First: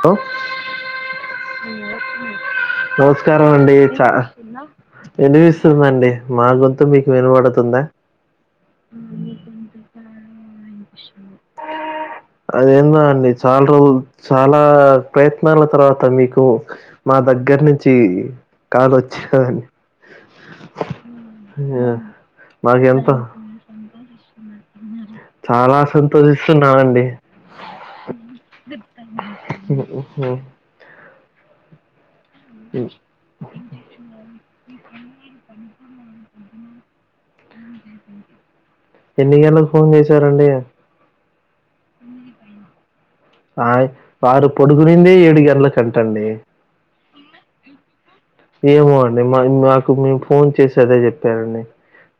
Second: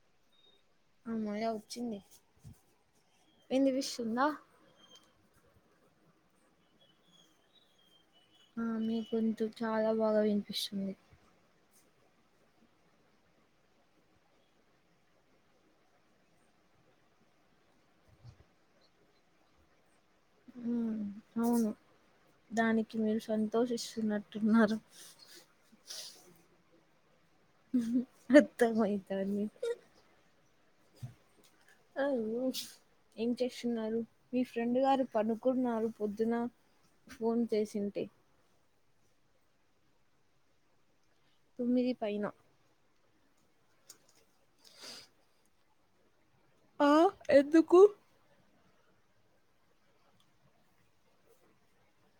Hello ఆ! మళ్ళ వచ్చింది. నమస్కారం అండి చ వినిపిస్తుందా? వినివిస్తుందండి మా గొంతు మీకు వినపడుతుందా ఆ మీ గొంతు చాలా బాగా వినిపిస్తుంది అదేందొ అండి చాలా రోజులు చాలా ప్రయత్నాల తర్వాత మీకు మా దగ్గర నుంచి కాల్ వచ్చినదని మ్ అవును ఆ, దానికి మాకెంతో మీరు సంతోషిస్తున్నట్టున్నారు చాలా సంతోషిస్తున్నావండి అత్త మయితాంది ఉహు. అయోచ్ ఏం చేస్తున్నారు మీ ఫ్రెండ్ గారు పనుకున్నారు పొద్దున ఫోన్ చేసింటే ఎన్నివేళకు ఫోన్ చేశారండి? తొమ్మిది పైన ఆ వాడు పొడుగునిందే ఏడు గంటల కంటండి ఆ ఎందుకు ఏమో అండి మా మాకు మేము ఫోన్ చేసి అదే చెప్పారండి.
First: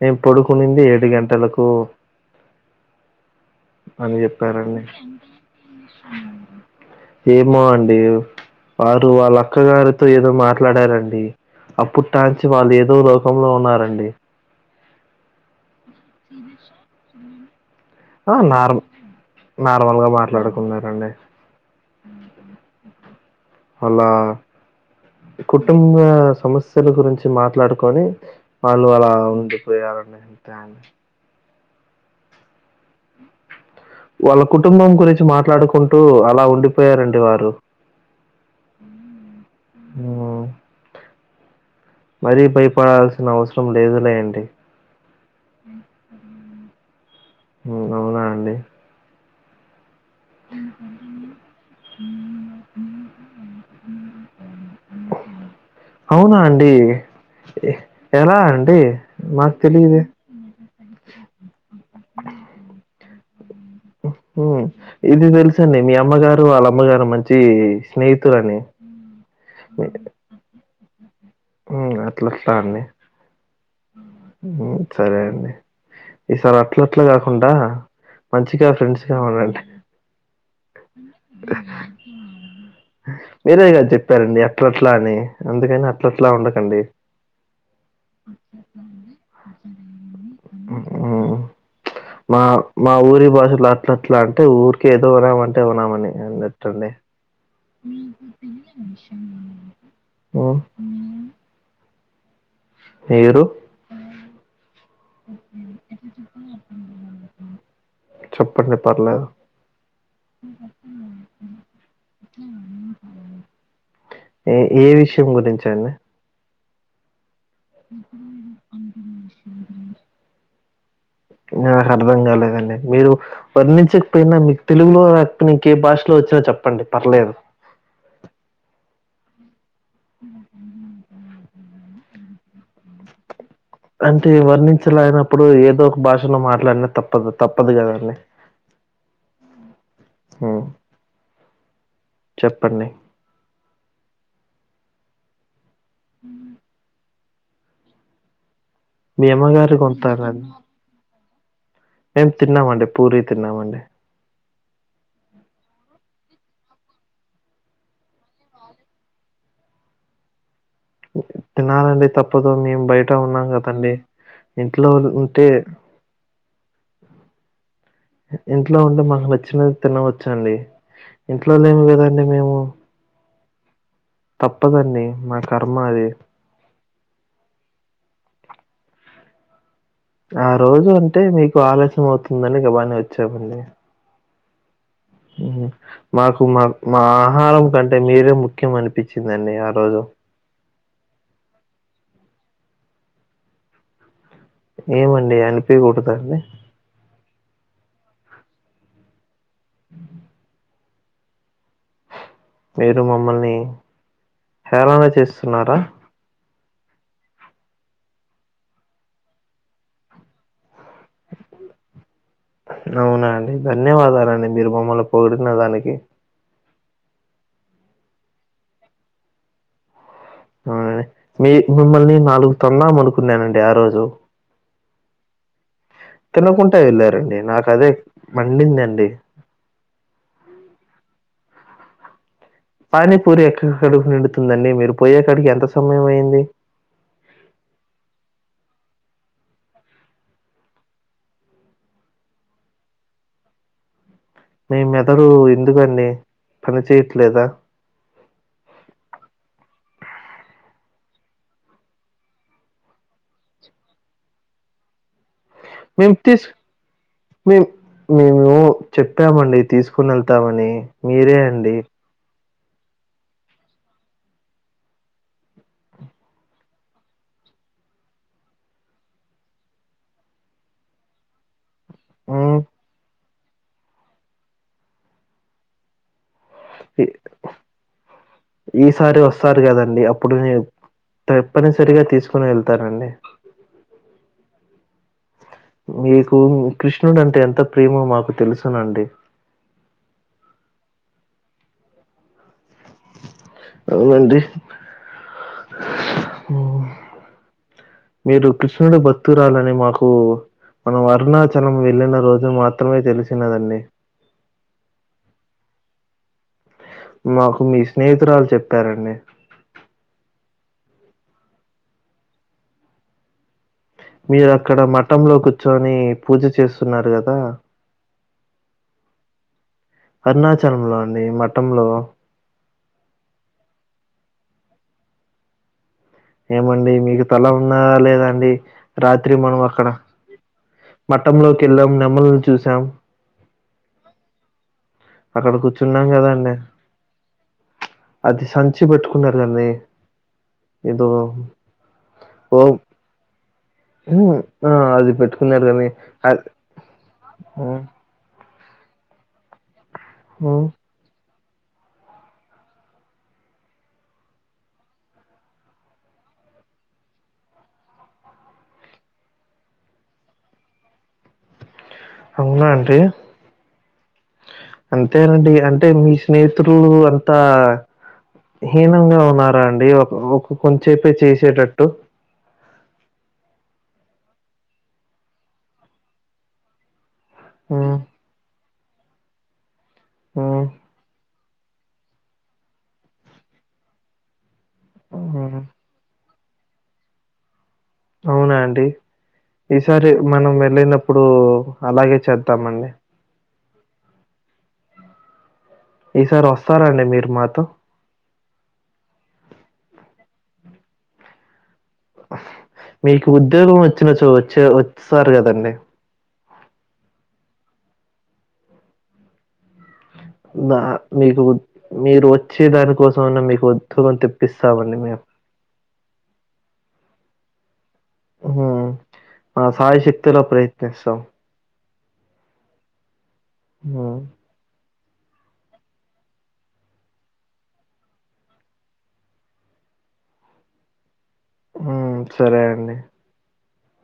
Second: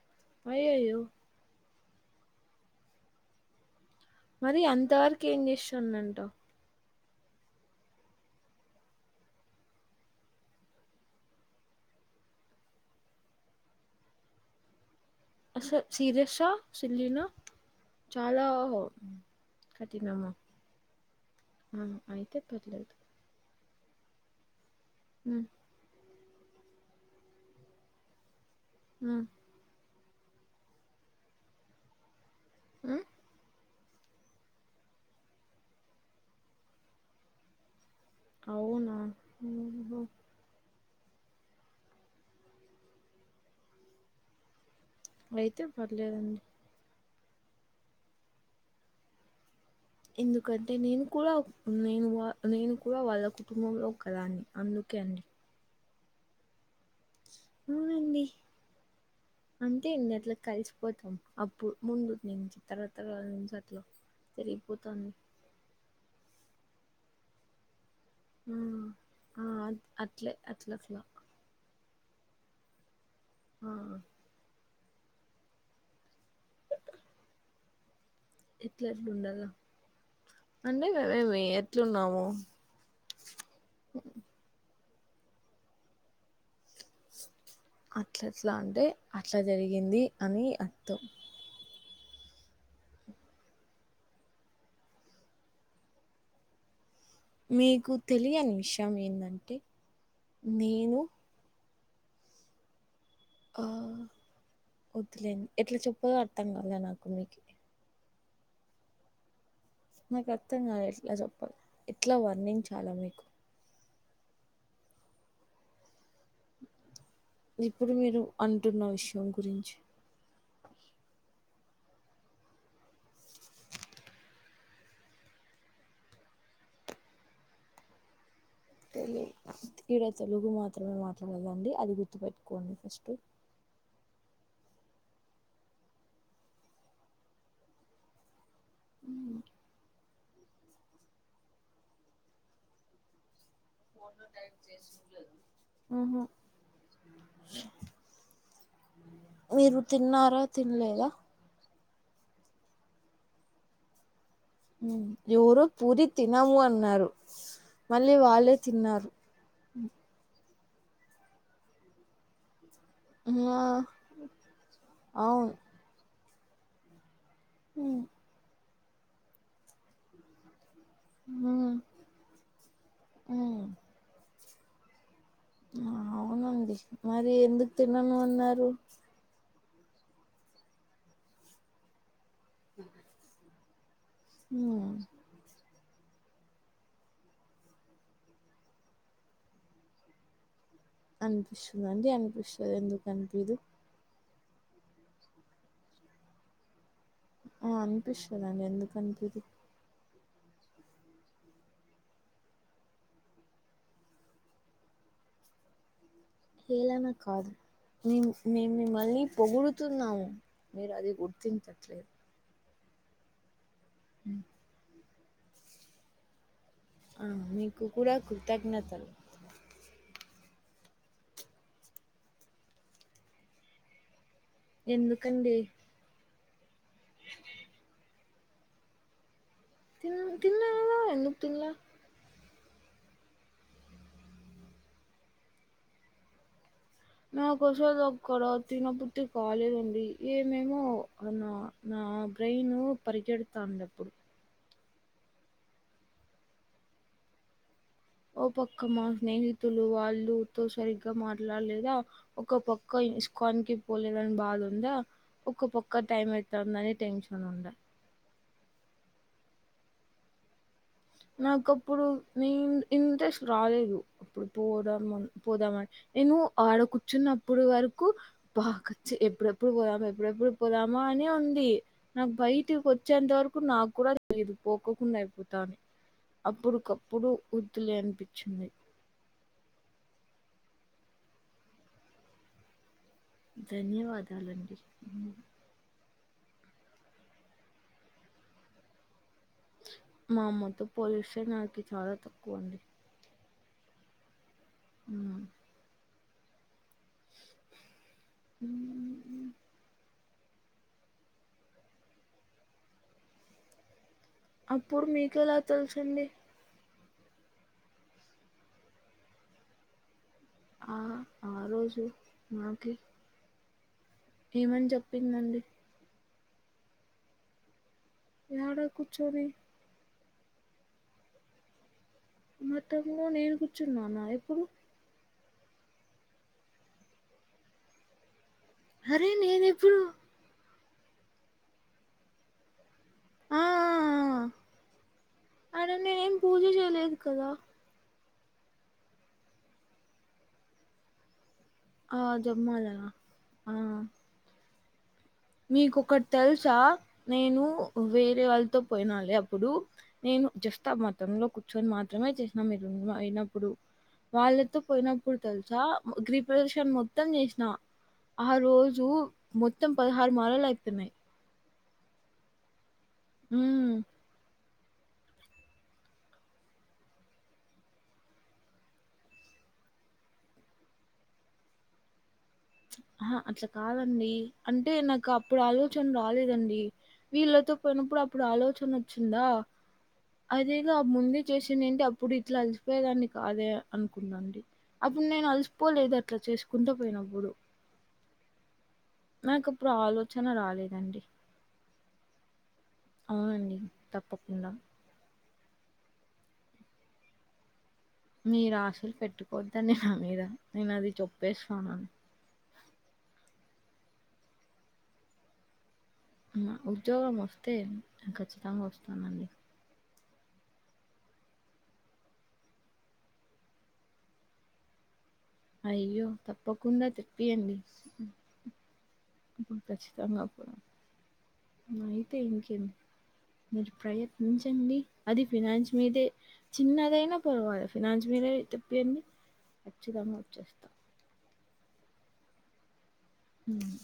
నేను పడుకునిందే అయ్యయ్యో! ఏడు గంటలకు అని మరి చెప్పారండి. అంత వరకు ఏం చేస్తుందంట? ఏమో అండి వారు వాళ్ళ అక్కగారితో ఏదో మాట్లాడారం డి అప్పుడు టాంచి వాళ్ళు ఏదో లోకంలో ఉన్నారండి. అసలు సిరీసా, సిల్లీనా? ఆ! చాలా నార్మ్ నార్మల్‌గా కఠినము, మాట్లాడుకున్నారండి. ఉమ్ అయితే పర్లేదు అలా హ్మ్. కుటుంబ సమస్యల గురించి మాట్లాడుకొని వాళ్ళు అలా హ్మ్. ఉండిపోయారని అంతే అండి ఉమ్ వాళ్లు కుటుంబం గురించి మాట్లాడుకుంటూ అలా ఉండిపోయారండి వారు. అవునా ఉహు హ్మ్. మరీ భయపడాల్సిన అవసరం లేదులే అండి. అయితే పర్లేదండి. ఉమ్ అవునా అండి ఎందుకంటే నేను కూడా నేను వా నేను కూడా వాళ్ళ కుటుంబంలో ఒకదాన్ని. అందుకే అండి అవునా అండి, ఎ అవునండి. ఎలా అండి, మాకు తెలిదే? అట్ల కల్సి పోతం అప్పుడు ముందు నుంచి తర్వాత స ఇది తెలుసండి మీ అమ్మగారు, వాళ్ళమ్మగారు మంచి స్నేహి ఉమ్ అ అట్లే అట్లసలా ఉమ్ అట్ల అట్లా అండి, ఆ! ఉమ్ సరే అండి, ఈసారి అట్ల అట్లా కాకుండా మంచిగా ఫ్రెండ్స్ గా ఇట్లట్లుండాల ఉండండి. అంటే కదా నువ్వే ఏ ఎట్లున్నావో మీరే కాదు చెప్పారండి అట్లట్లా అని, అందుకని అట్లట్లా ఉండకండి. అట్లట్లా అంటే అట్లా జరిగింది అని అర్థం. హ్మ్. మా మా ఊరి భాషలొ అట్ల అట్లా అంటే ఊరికే ఏదో ఉన్నామంటే ఉన్నామని. అన్నట్టండి మీకు తెలియని విషయం ఏందంటే, ఉమ్, నేను మీరు ఆ వద్దులేండి, ఎట్ల చెప్పాల్లో అర్థం కాలే నాకు మీకీ చెప్పండి పర్లేదు నాకు అర్థంగాలే ఎట్లా చెప్పాలో, ఎట్ల వర్ణించాల మీకు ఏ ఏ విషయం గురించండి ఇప్పుడు మీరు అంటున్న విషయం గురించి నాకు అర్థం కాలేదండి, మీరు వర్ణించకపోయినా మీ తెలుగులో రకపోతే ఇంకె భాషలో వచ్చో చెప్పండి పర్లేదు. తెలుద్ అంతే ఈరోజు తెలుగు మాత్రమే మాట్లాడాలండి, అది గుర్తుపెట్టుకోండి ఫస్టు. అంటే వర్ణించలేనప్పుడు ఏదో ఒక భాషలో మాట్లాడిన తప్పదు తప్పదు కదండి. ఉమ్ ఉమ్ చెప్పండి మ్మ్ఉమ్మ్ మీ అమ్మగారు మీరు తిన్నారా తిన్లేదా మేం తిన్నామండి పూరి తిన్నామండి ఉమ్మ్ ఎవరో పూరి తినము అన్నారు మళ్ళీ వాళ్ళే తిన్నారు తినాలండి తప్పదు మేము బయట ఉన్నాం ఆ కదండి ఇంట్లో ఉంటే అవును ఉమ్మ్ ఇంట్లో ఉంటే మాకు నచ్చినది తినవచ్చు అండి ఇంట్లో లేము కదండి మేము ఉమ్మ్ తప్పదండి మా కర్మ అది అవునండి మరి ఎందుకు తినను అన్నారు ఆరోజు అంటే మీకు ఆలస్యం అవుతుందని గబని వచ్చామండి ఉమ్మ్ మ్మ్ఉమ్మ్ మాకు మా మా ఆహారం కంటే మీరే ముఖ్యం అనిపిచిందండి ఆరోజు అనిపిస్తుదండి అనిపిస్తాది ఎందుకు అనిపిదు ఏమండి అనిపియాకూడదండి ఆ అనిపిస్తుదండి ఎందుకు అనిపిదు అ మీరు మమ్మల్ని హేళన చేస్తున్నారా హేళన కాదు మేం మేము మిమ్మల్ని పొగుడుతున్నాము మీరు అది గుర్తించట్లే అవునా అండి ధన్యవాదాలండి మీరు మమ్మల్ని పొగుడుతున్న దానికి ఆ మీకు కూడా కృతజ్ఞతలు అవునండి మీ మిమ్మల్ని నాలుగు తొందాము అనుకున్నానండి ఆరోజు ఎందుకండి తినకుంటా ఎళ్ళారండి నాకు అదే మండిందండి తిన తిన్నా కదా ఎందుకు తిన్ల పానీపూరి ఎక్కడ కడుపు నిండుతుందండి మీరు పోయేసరికి ఎంత సమయం అయింది నాకు అసలు అక్కడ తినబుట్టి కాలేదండి ఏమేమో అన్నా నా బ్రెయిన్ పరిగెడుతాంది అప్పుడు మీ మెదడు ఎందుకండి పని చేయట్లేదా ఓ పక్క మా స్నేహితులు వాళ్ళుతో సరిగ్గా మాట్లాడలేదా ఒక పక్క ఇస్కాన్‌కి పోలేదని బాధుందా ఒక ప క్క మేము టైం తీసు అయితోందని టెన్షన్ ఉండ మేము మేము చెప్పామండి తీసుకుని ఎళ్తామని నాకప్పుడు నే ఇంట్రెస్ట్ రాలేదు అప్పుడు పోదాం అని పోదామని నేను ఆడ కూర్చున్నప్పుడు వరకు బకచ్చ ఎప్పుడెప్పుడు పోదము ఎప్పుడెప్పుడు పోదామా అని ఉంది నాకు మ్మ్ బయటికి వచ్చేంత వరకు నాక్కూడా తెలిదు పోకోకుండా అయిపోతా అని అప్పుడికప్పుడు వద్దులే అనిపిచింది సారి వస్తారు కదండి అప్పుడు నేను తప్పనిసరిగా తీసుకుని వెళ్తానండి ధన్యవాదాలండి ఉమ్ మీకు కృష్ణుడు అంటే ఎంత ప్రేమో మాకు తెలుసునండి మా అమ్మతో పోలిస్తే నాకి చాలా తక్కువండి అవునండి ఊ మీరు కృష్ణుడి హ్మ్. బత్తురాలని మాకు. మనం అరుణాచలం వెళ్ళిన రోజు మాత్రమే తెలిసినదండి. అప్పుడు మీకెలా తెలిసింది. మాకు మీ స్నేహితురాలు చెప్పారండి. ఆ ఆ రోజు మనకి. మీరు అక్కడ మఠంలో చెప్పిందండి? కూర్చొని పూజ చేస్తున్నారు కదా. యాడా కుర్చోని. అరుణాచలంలో అండి మఠంలో. మా తమ్ము నేను కూర్చున్నాన్న ఎప్పుడు. ఏమండి మీకు తల ఉన్నా లేదాండి అరే రాత్రి మనం అక్కడ. నేనెప్పుడు మఠంలోలోకి వెళ్ళాం నెమ్మలు చూసాం. ఆ! ఆ! అక్కడకుచ్చి ఆ రోజు నేను ఏం పూజ చేయలేదు కదా. అది సంచి పెట్టుకున్నారు కానీ ఏదో. ఆ ఓం జపమాలనా ఆ. హ్మ్. ఆ అది పెట్టు. మీకు ఒకటి తెలుసా నేను. హ్మ్. వేరే వాళ్ళతో పోయినాలే అప్పుడు నేను హ్మ్. జస్ట్ ఆ మత్. గతంలో కూర్చొని మాత్రమే చేసినా మీరు అయినప్పుడు. వాళ్ళతో పోయినప్పుడు తెలుసా గ్రిరి ప్రదిక్షనా మొత్తం చేసినా. ఆహా రోజు మొత్తం పదహారు మాలలు ఐతున్నాయి. అవునా ఆంటీ. ఉ. అంతేలేండి అంటే మీ స్నేహితులు అంతా. హీనంగా ఉన్నారా అండి ఒక ఒక కొంచసేపే చేసేటట్టు. ఆహా అట్లా కాదండి అంటే నాకు అప్పుడు ఆలోచన రాలేదండి. వీళ్ళతో హ్మ్. పోయినప్పుడు అప్పుడు ఆలోచన వచ్చిందా. హ్మ్. అదేదో ముందే చేసి ఉండుంటే అప్పుడు ఇట్లా అలిసిపోయేదాన్ని కాదే అనుకున్నానండి. అప్పుడు నేను హ్మ్. అలిసిపోలేదు అట్లా చేసుకుంటూ పోయినప్పుడు. అవునా అండి నాకప్పుడు ఈసారి ఆలోచన మనం రాలేదండి. వెళ్ళినప్పుడు అలాగే చేద్దామండి. అవునండి తప్పకుండా. ఈసారి వస్తారండి మీరు మాతో. మీరు ఆశలు పెట్టుకోవద్దండి నా మీద నేను అది చెప్పేస్తాన్నాను. మీకు ఉద్యోగం వచ్చినచో వచ్చే వస్తారు కదండి. ఉద్యోగం వస్తే నేన్ ఖచ్చితంగా వస్తానండి. అ మీకు మీరు వచ్చే దానికోసంన్న మీకు ఉద్యోగం తెప్పిస్తామండి మేము. అయ్యో తప్పకుండా తెప్పియ్యండి. హ్మ్. మా ఇప్పుడు ఖచ్చితంగా శాయశక్తులా అవ్వదు. ప్రయత్నిస్తాం. అయితే ఇంకేం మీరు హ్మ్. ప్రయత్నించండి అది ఫినాన్స్ మీదే. చిన్నదైనా పర్వాల ఫినాన్స్ మీరే తిప్పియ్యండి ఖచ్చితంగా వచ్చేస్తా. ఉ సరే అండి. హ్మ్.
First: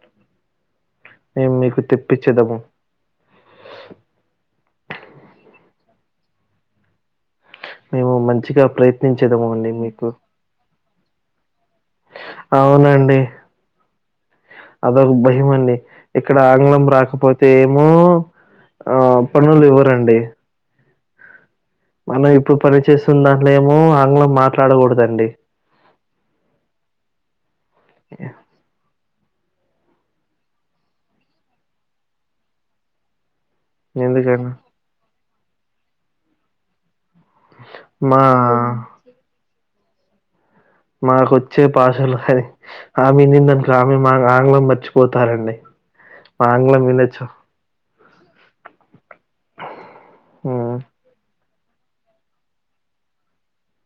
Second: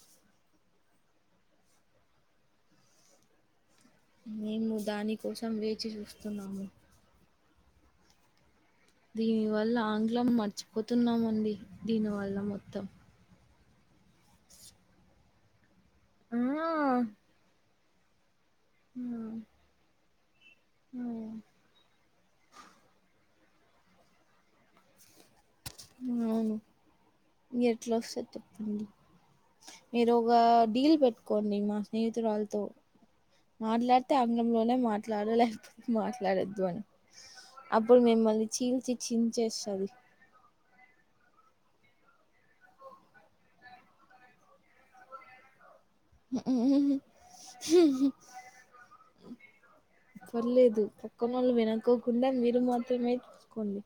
మేం మీకు తిప్పిచెదము. మేము దాని కోసం వేచి చూస్తున్నాము. మేము మంచిగా ప్రయ్ దీని వల్ల ఆంగ్లం మర్చిపోతున్నామండి దీనివల్ల మొత్తం. అవునండి. అదొక భయమండి ఇక్కడ ఆ! ఆంగ్లం రాకపోతే ఏమో ఆ పనులు ఇవ్వరండి ఉ మనం ఇప్పుడు పనిచేస్తున్న దాంట్లేమో ఆంగ్లం మాట్లాడకూడదండి. అవును ఏట్లోస్తాది చెప్ హ్ మీరు ఒక డీల్ పెట్టుకోండి మా స్నేహితురాలుతో మాట్లాడితే ఎందుకని ఆంగ్లంలోనే మాట్లాడు లేకపోతే మాట్లాడొద్దు అని. అప్పుడు మా మిమ్మల్ని చీల్చి చించేస్తరు మాకొచ్చే పాషలు కది ఆమె ఇనిందనుకో ఆమె మా ఆంగ్లం మర్చిపోతారండి మా ఆంగ్లం వినొచ్చు హ్మ్ పర్లేదు పక్కనోళ్లు వినకోకుండా మీరు మాత్రమే చూసుకోండి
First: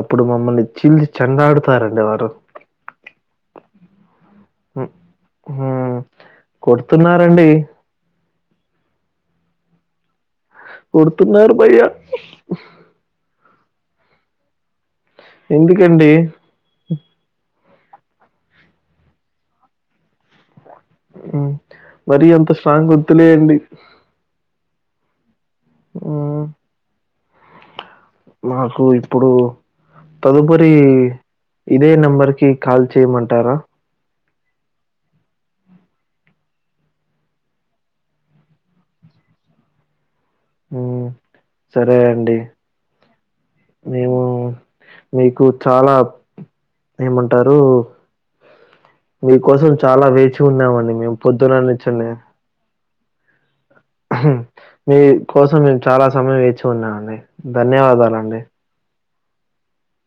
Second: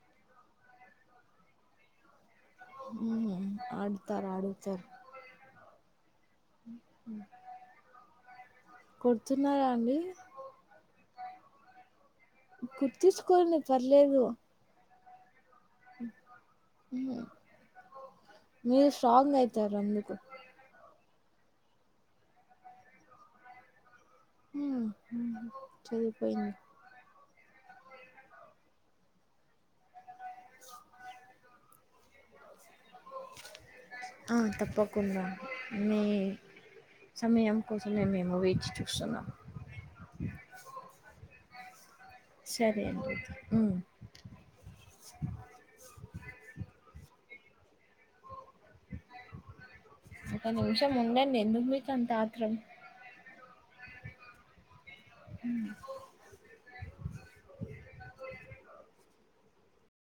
అప్పుడు మమ్మల్ని చీల్చి చెండుతారండి వారు ఉహు ఆడతారు ఆడు హా కొడుతున్నారండి కొడుతున్నారా అండి కొడుతున్నారు బయ్యా కొట్టిచ్చుకోండి పర్లేదు ఎందుకండి? హ్ మీరు స్ట్రాంగ్ అయితారు అందుకు హ్ మరీ అంత స్ట్రాంగ్ వద్దులేండి. ఉ ఉ చేయి పోయింది మాకు ఇప్పుడు తదుపరి ఇదే నెంబర్ కి కాల్ చేయమంటారా ఆ తప్పకుండా మీ సమయం కోసమే మేము వేచిచూస్తున్నాం ఉ సరే అండి సరే అండి ఉమ్ మేము మీకు చాలా ఏమంటారు మీకోసం చాలా వేచి ఉన్నామండి మేము పొద్దున నిచ్చెల్లె త్రం హు మీ కోసం మేము చాలా సమయం వేచి ఉన్నామండి ధన్యవాదాలండి